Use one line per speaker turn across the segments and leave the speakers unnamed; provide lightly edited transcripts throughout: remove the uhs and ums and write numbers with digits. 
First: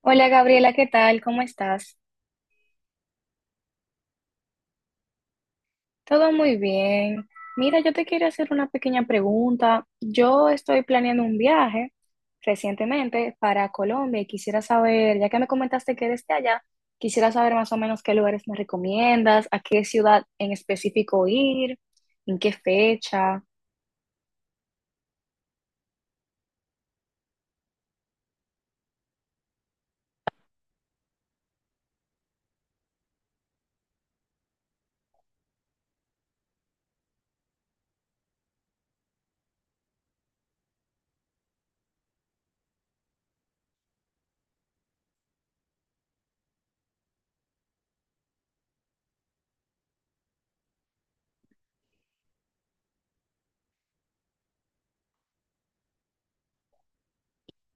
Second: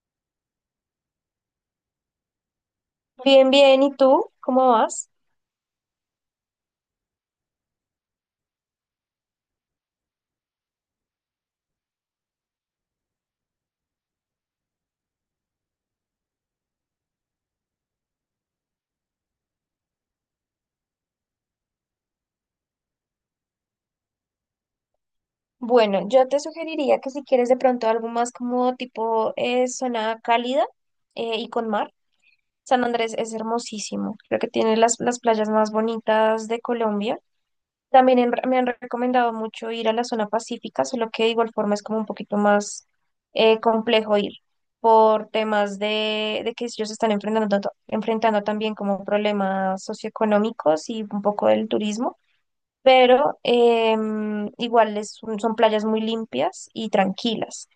Hola Gabriela, ¿qué tal? ¿Cómo estás?
Bien, bien, ¿y tú? ¿Cómo vas?
Todo muy bien. Mira, yo te quiero hacer una pequeña pregunta. Yo estoy planeando un viaje recientemente para Colombia y quisiera saber, ya que me comentaste que eres de allá, quisiera saber más o menos qué lugares me recomiendas, a qué ciudad en específico ir, en qué fecha.
Bueno, yo te sugeriría que si quieres de pronto algo más como tipo zona cálida y con mar, San Andrés es hermosísimo, creo que tiene las playas más bonitas de Colombia. También me han recomendado mucho ir a la zona pacífica, solo que de igual forma es como un poquito más complejo ir por temas de que ellos están enfrentando, enfrentando también como problemas socioeconómicos y un poco del turismo. Pero igual es son playas muy limpias y tranquilas.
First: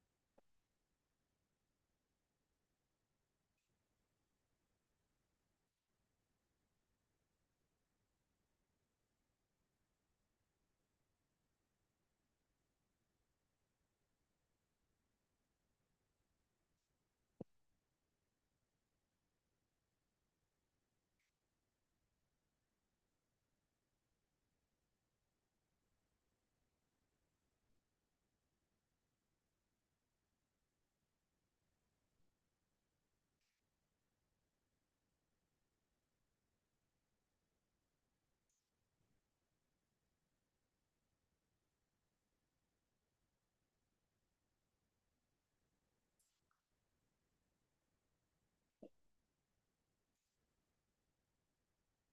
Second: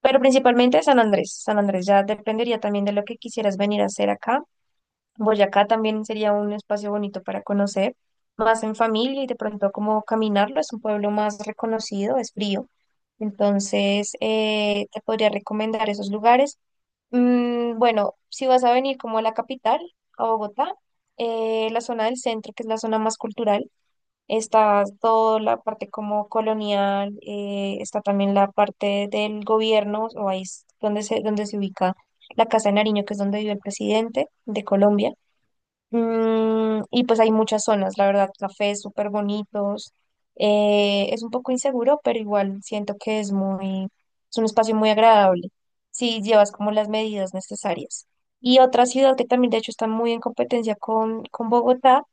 Pero principalmente San Andrés. San Andrés ya dependería también de lo que quisieras venir a hacer acá. Boyacá también sería un espacio bonito para conocer, más en familia y de pronto como caminarlo. Es un pueblo más reconocido, es frío. Entonces, te podría recomendar esos lugares. Bueno, si vas a venir como a la capital, a Bogotá, la zona del centro, que es la zona más cultural, está toda la parte como colonial, está también la parte del gobierno, o ahí es donde donde se ubica la Casa de Nariño, que es donde vive el presidente de Colombia. Y pues hay muchas zonas, la verdad, cafés súper bonitos. Es un poco inseguro, pero igual siento que es un espacio muy agradable si llevas como las medidas necesarias. Y otra ciudad que también de hecho está muy en competencia con Bogotá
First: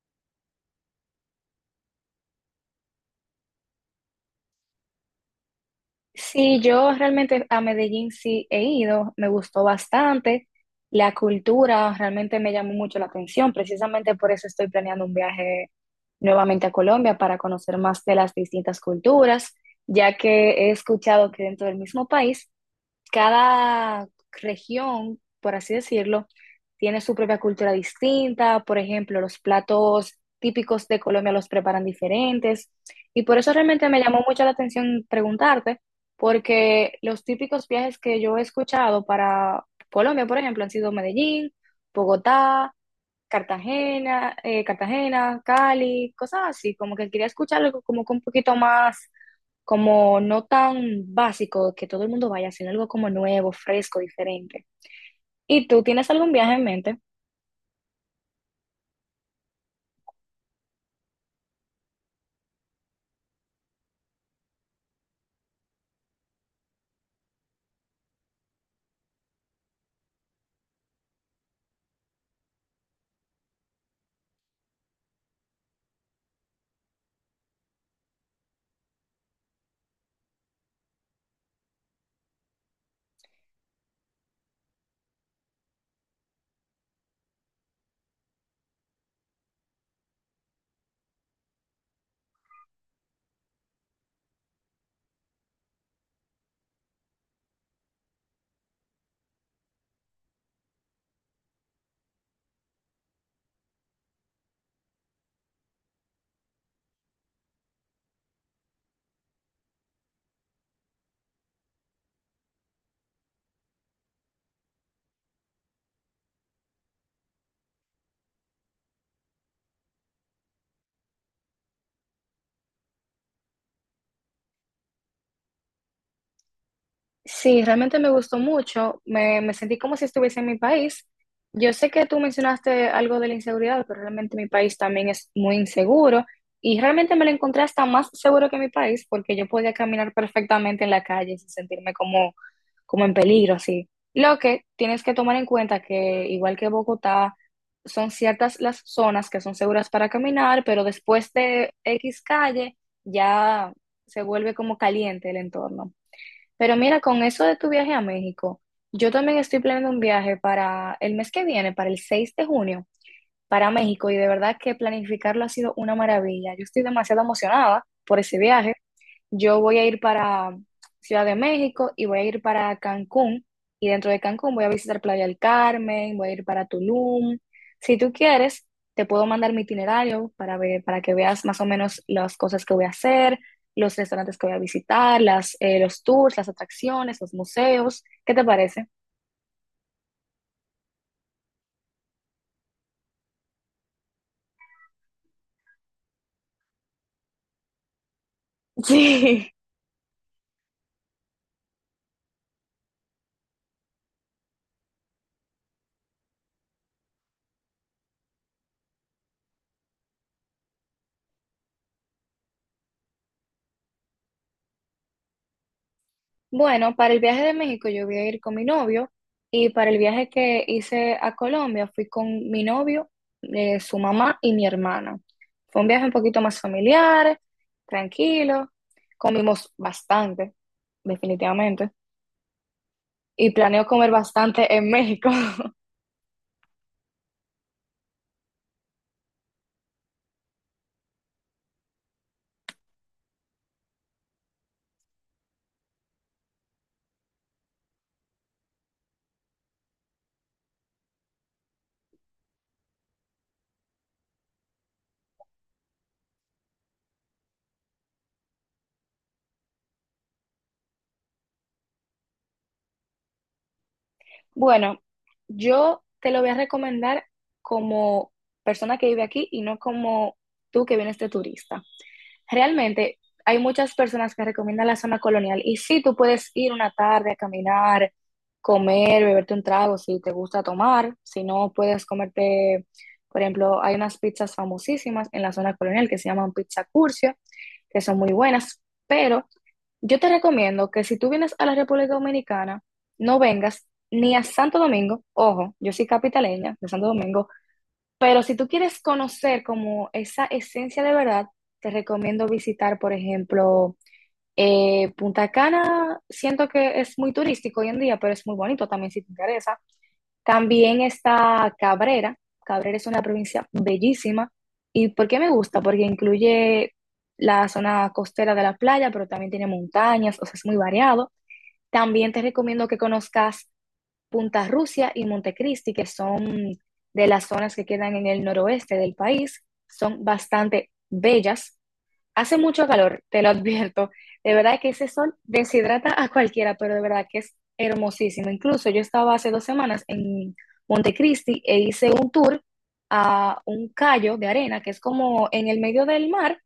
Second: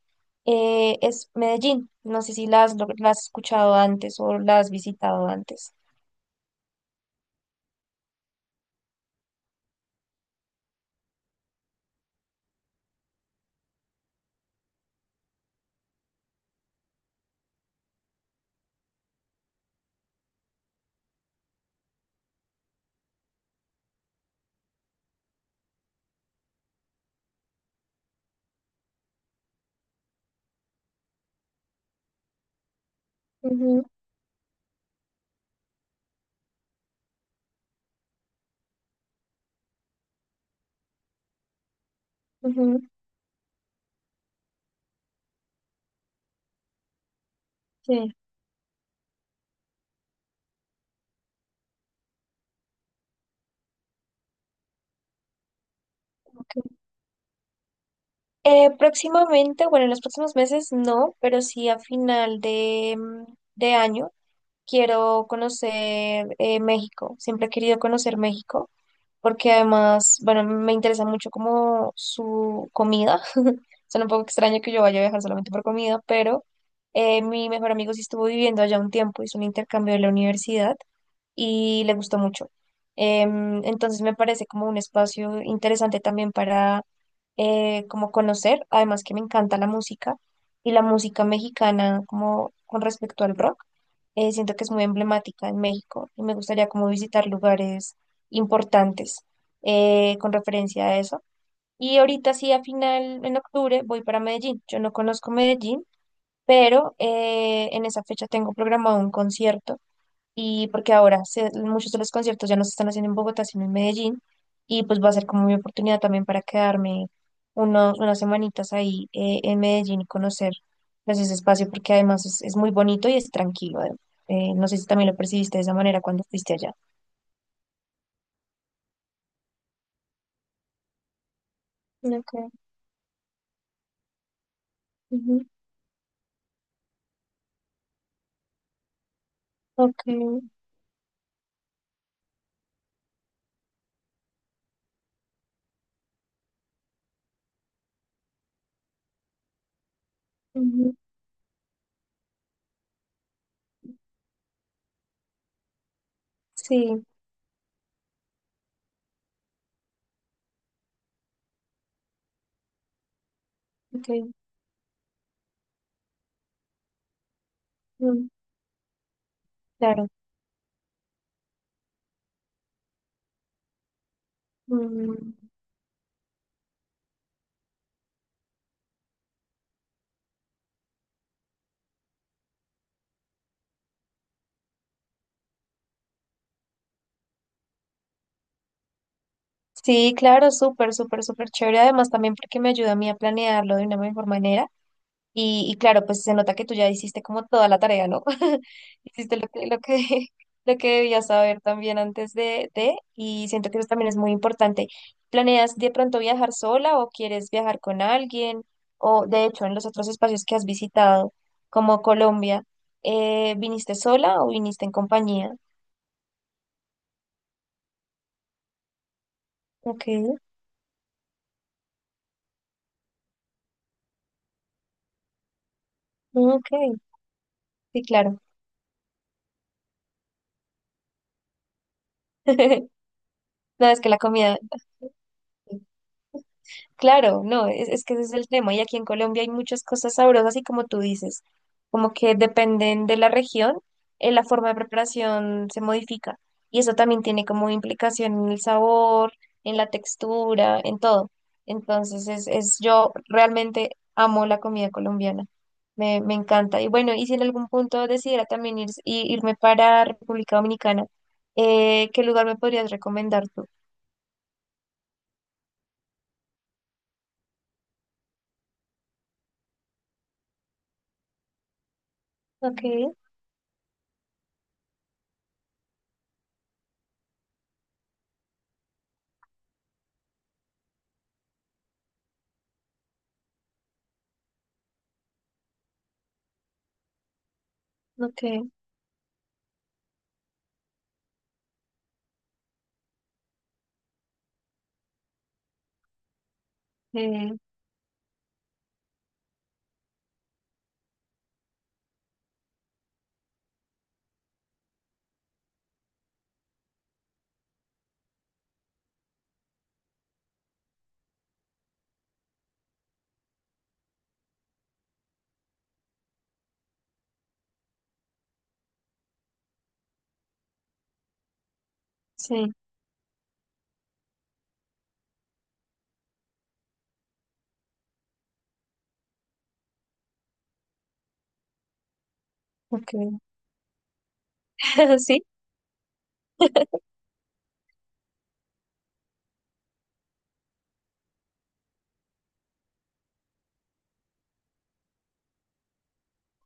es Medellín. No sé si la has escuchado antes o la has visitado antes.
Sí, yo realmente a Medellín sí he ido, me gustó bastante. La cultura realmente me llamó mucho la atención, precisamente por eso estoy planeando un viaje nuevamente a Colombia para conocer más de las distintas culturas, ya que he escuchado que dentro del mismo país cada región, por así decirlo, tiene su propia cultura distinta. Por ejemplo, los platos típicos de Colombia los preparan diferentes. Y por eso
Ujú,
realmente me llamó mucho la atención preguntarte, porque los típicos viajes que yo he escuchado para Colombia, por ejemplo, han sido Medellín, Bogotá,
ujú,
Cartagena, Cali, cosas así, como que quería escuchar algo como que
sí.
un poquito más como no tan básico que todo el mundo vaya, sino algo como nuevo, fresco, diferente. ¿Y tú tienes algún viaje en
Ok.
mente?
Próximamente, bueno, en los próximos meses no, pero sí a final de, de año quiero conocer México. Siempre he querido conocer México porque además, bueno, me interesa mucho como su comida. Suena un poco extraño que yo vaya a viajar solamente por comida, pero mi mejor amigo sí estuvo viviendo allá un tiempo, hizo un intercambio de la universidad y le gustó mucho. Entonces me parece como un espacio interesante también para como conocer, además que me encanta la música y la música mexicana como con respecto al rock, siento que es muy emblemática en México y me gustaría como visitar lugares importantes con referencia a eso. Y ahorita sí, a final, en octubre, voy para Medellín. Yo no conozco Medellín, pero en esa fecha tengo programado un concierto y porque ahora muchos de los conciertos ya no se están haciendo en Bogotá, sino en Medellín. Y pues va a ser como mi oportunidad también para quedarme unas semanitas ahí en Medellín y conocer pues, ese espacio porque además es muy bonito y es tranquilo. No sé si también lo percibiste de esa manera cuando fuiste allá.
Sí, realmente me gustó mucho. Me sentí como si estuviese en mi país. Yo sé que tú
Okay.
mencionaste algo de la inseguridad, pero realmente mi país también es
Ujú,
muy inseguro y realmente me lo encontré hasta más seguro que mi país porque yo podía
ok.
caminar perfectamente en la calle sin sentirme como, como en peligro, así. Lo que tienes que tomar en cuenta que igual que Bogotá, son ciertas las zonas que son seguras para caminar, pero
Ujú,
después de X calle ya se vuelve como caliente el entorno. Pero mira,
sí,
con eso de tu viaje a México, yo también estoy planeando un viaje para el mes que viene, para el 6 de junio, para México,
ok,
y de verdad que planificarlo ha sido una maravilla. Yo estoy demasiado emocionada por
mm,
ese viaje. Yo voy a ir
claro.
para Ciudad de México y voy a ir para Cancún. Y dentro de Cancún voy a visitar Playa
Mm,
del Carmen, voy a ir para Tulum. Si tú quieres, te puedo mandar mi itinerario para ver, para que veas más o menos las cosas que voy a hacer, los restaurantes que voy a visitar, los tours, las atracciones, los museos. ¿Qué te parece?
sí, claro, súper, súper, súper chévere. Además, también porque me ayuda a mí a planearlo de una mejor manera. Y claro, pues se nota que tú ya hiciste como toda la tarea, ¿no? Hiciste
Sí.
lo que debías saber también antes y siento que eso también es muy importante. ¿Planeas de pronto viajar sola o quieres viajar con alguien? O de hecho, en los otros espacios que has visitado, como Colombia, ¿viniste sola o viniste en compañía?
Bueno, para el viaje de México yo voy a ir con mi novio y para el
Ok,
viaje que hice a Colombia fui con mi novio, su mamá y mi hermana. Fue un viaje un poquito más
ok,
familiar,
sí, claro.
tranquilo, comimos bastante, definitivamente, y planeo
No, es que
comer
la comida,
bastante en México.
claro, no, es que ese es el tema. Y aquí en Colombia hay muchas cosas sabrosas y como tú dices, como que dependen de la región, la forma de preparación se modifica. Y eso también tiene como implicación en el sabor, en la textura, en todo. Entonces, yo realmente amo la comida colombiana. Me encanta. Y bueno, y si en algún punto decidiera también irme para República Dominicana, ¿qué lugar me podrías recomendar tú?
Bueno, yo te lo voy a recomendar como persona que vive aquí y no como tú que vienes de turista.
Ok,
Realmente hay muchas personas que recomiendan la zona colonial y sí, tú puedes ir una tarde a caminar, comer, beberte un trago si te gusta tomar, si no puedes comerte, por ejemplo, hay unas pizzas famosísimas en la zona colonial que se llaman pizza curcio, que son muy
ok,
buenas, pero yo te recomiendo que si tú vienes a la República Dominicana, no vengas ni a Santo Domingo, ojo, yo soy capitaleña de Santo Domingo,
eh,
pero si tú quieres conocer como esa esencia de verdad, te recomiendo visitar, por ejemplo, Punta Cana. Siento que es muy turístico hoy en día, pero es muy bonito también si te interesa. También está Cabrera. Cabrera es una provincia bellísima. ¿Y por qué me gusta? Porque incluye la zona costera de la playa, pero también tiene montañas, o sea, es muy variado. También te
sí.
recomiendo que conozcas Punta Rusia y Montecristi, que son de las zonas que quedan en el noroeste del país, son bastante bellas. Hace mucho calor,
Ok.
te lo advierto. De verdad que ese sol
Sí,
deshidrata a cualquiera, pero de verdad que es hermosísimo. Incluso yo estaba hace dos semanas en Montecristi e hice un tour a un callo de arena, que es como en el medio del mar,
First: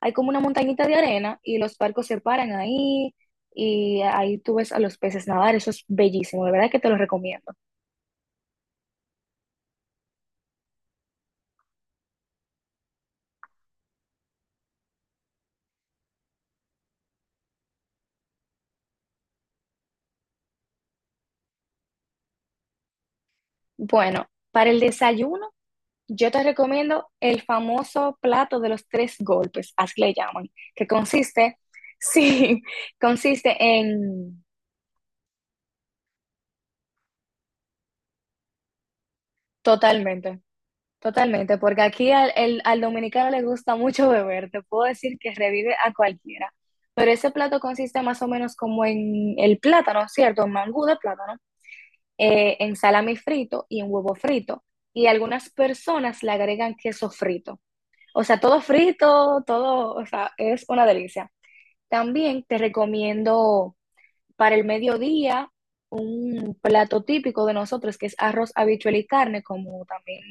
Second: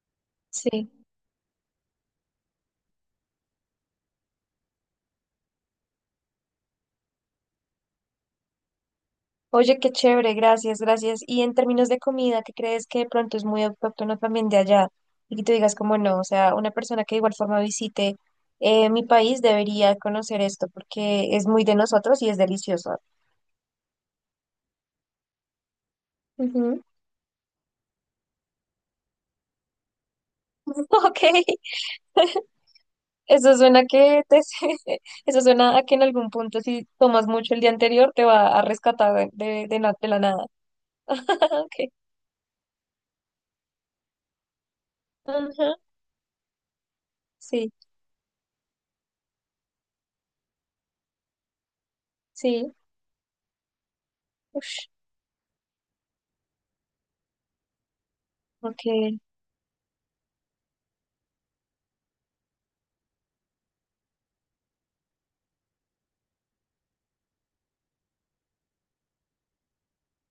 hay como una montañita de
sí.
arena y los barcos se paran ahí y ahí tú ves a los peces nadar. Eso es bellísimo, de verdad que te lo recomiendo.
Oye, qué chévere, gracias, gracias. Y en términos de comida, ¿qué crees que de pronto es muy autóctono también de allá? Y que tú digas como no, o sea, una persona que de igual forma visite mi país debería conocer esto porque es muy de nosotros y es delicioso.
Bueno, para el desayuno, yo te
Ujú.
recomiendo el famoso plato de los tres golpes, así le llaman, que
Ok,
consiste, sí, consiste
eso suena que
en
eso suena a que en algún punto si tomas mucho el día anterior te va a rescatar de la
totalmente,
nada.
totalmente,
Ok,
porque aquí al dominicano le gusta mucho beber, te puedo decir que
ajá.
revive a cualquiera, pero ese plato
Sí,
consiste más o menos como en el plátano, ¿cierto? Un mangú de plátano,
sí,
en salami frito y en huevo frito,
ush,
y algunas personas le agregan queso frito. O sea, todo
ok,
frito, todo, o sea, es una delicia. También te recomiendo para el mediodía un plato típico de nosotros que es arroz, habichuela y carne, como también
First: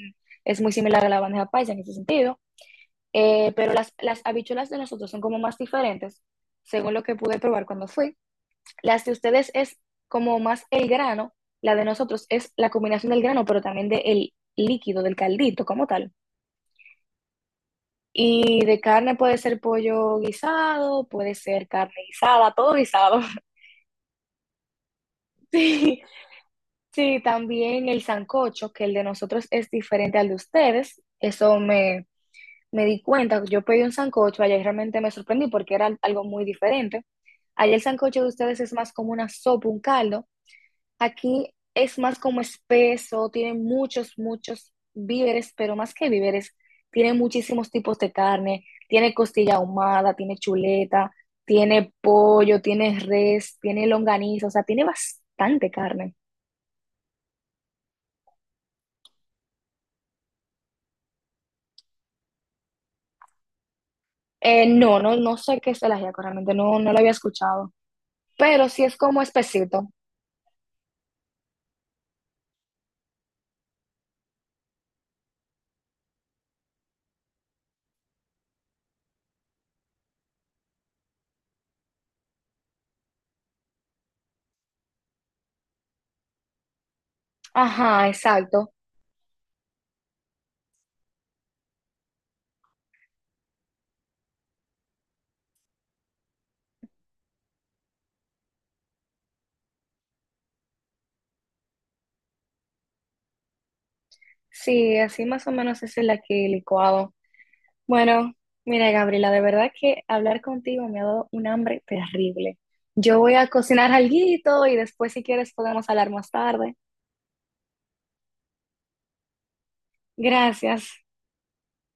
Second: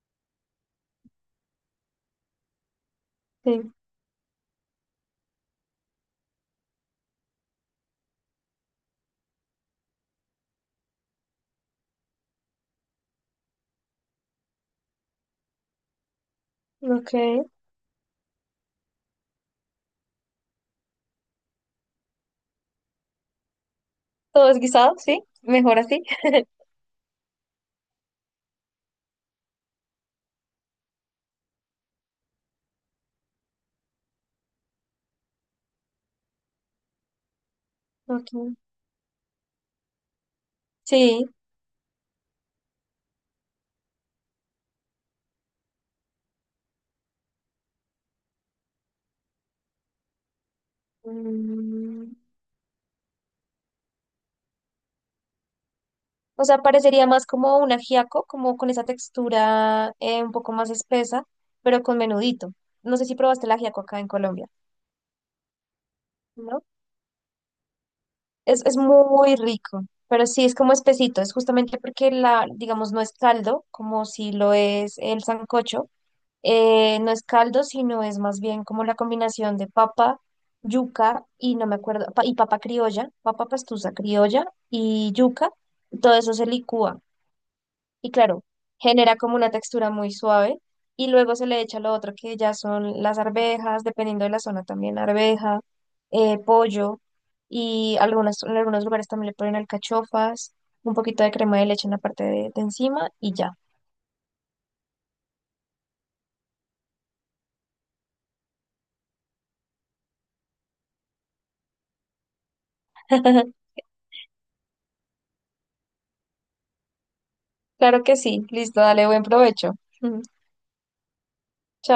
es muy similar a la bandeja paisa en ese sentido.
sí.
Pero las habichuelas de nosotros son como más diferentes, según lo que pude probar cuando fui. Las de ustedes es como más el grano, la de nosotros es la combinación del grano, pero también del líquido, del caldito como tal.
Ok.
Y de carne puede ser pollo guisado, puede ser carne guisada, todo guisado.
Todo es guisado, sí. Mejor
Sí,
así.
sí, también el sancocho, que el de nosotros es diferente al de ustedes. Eso me di cuenta. Yo pedí un sancocho allá y realmente me sorprendí porque era algo muy diferente. Allá el sancocho de
Ok.
ustedes es más como una sopa, un caldo.
Sí.
Aquí es más como espeso, tiene muchos víveres, pero más que víveres, tiene muchísimos tipos de carne, tiene costilla ahumada, tiene chuleta, tiene
Mm,
pollo, tiene res, tiene longaniza, o sea, tiene bastante carne.
o sea, parecería más como un ajiaco, como con esa textura un poco más espesa, pero con menudito. No sé si probaste el ajiaco acá en Colombia,
No, no sé qué es el ajiaco, realmente
¿no?
no, no lo había escuchado, pero
Es
sí es como
muy rico,
espesito.
pero sí es como espesito. Es justamente porque la, digamos, no es caldo, como si lo es el sancocho, no es caldo, sino es más bien como la combinación de papa, yuca y no me acuerdo, y papa criolla, papa pastusa criolla y yuca. Todo eso se licúa
Ajá,
y claro,
exacto.
genera como una textura muy suave y luego se le echa lo otro que ya son las arvejas, dependiendo de la zona también, arveja, pollo y algunas, en algunos lugares también le ponen alcachofas, un poquito de crema de leche en la parte de encima y ya.
Sí, así más o menos es el aquí licuado. Bueno, mira, Gabriela, de verdad que hablar contigo me ha dado un hambre terrible. Yo voy a cocinar alguito y después, si quieres, podemos hablar más tarde.
Claro que sí, listo, dale buen provecho.
Gracias.
Chao.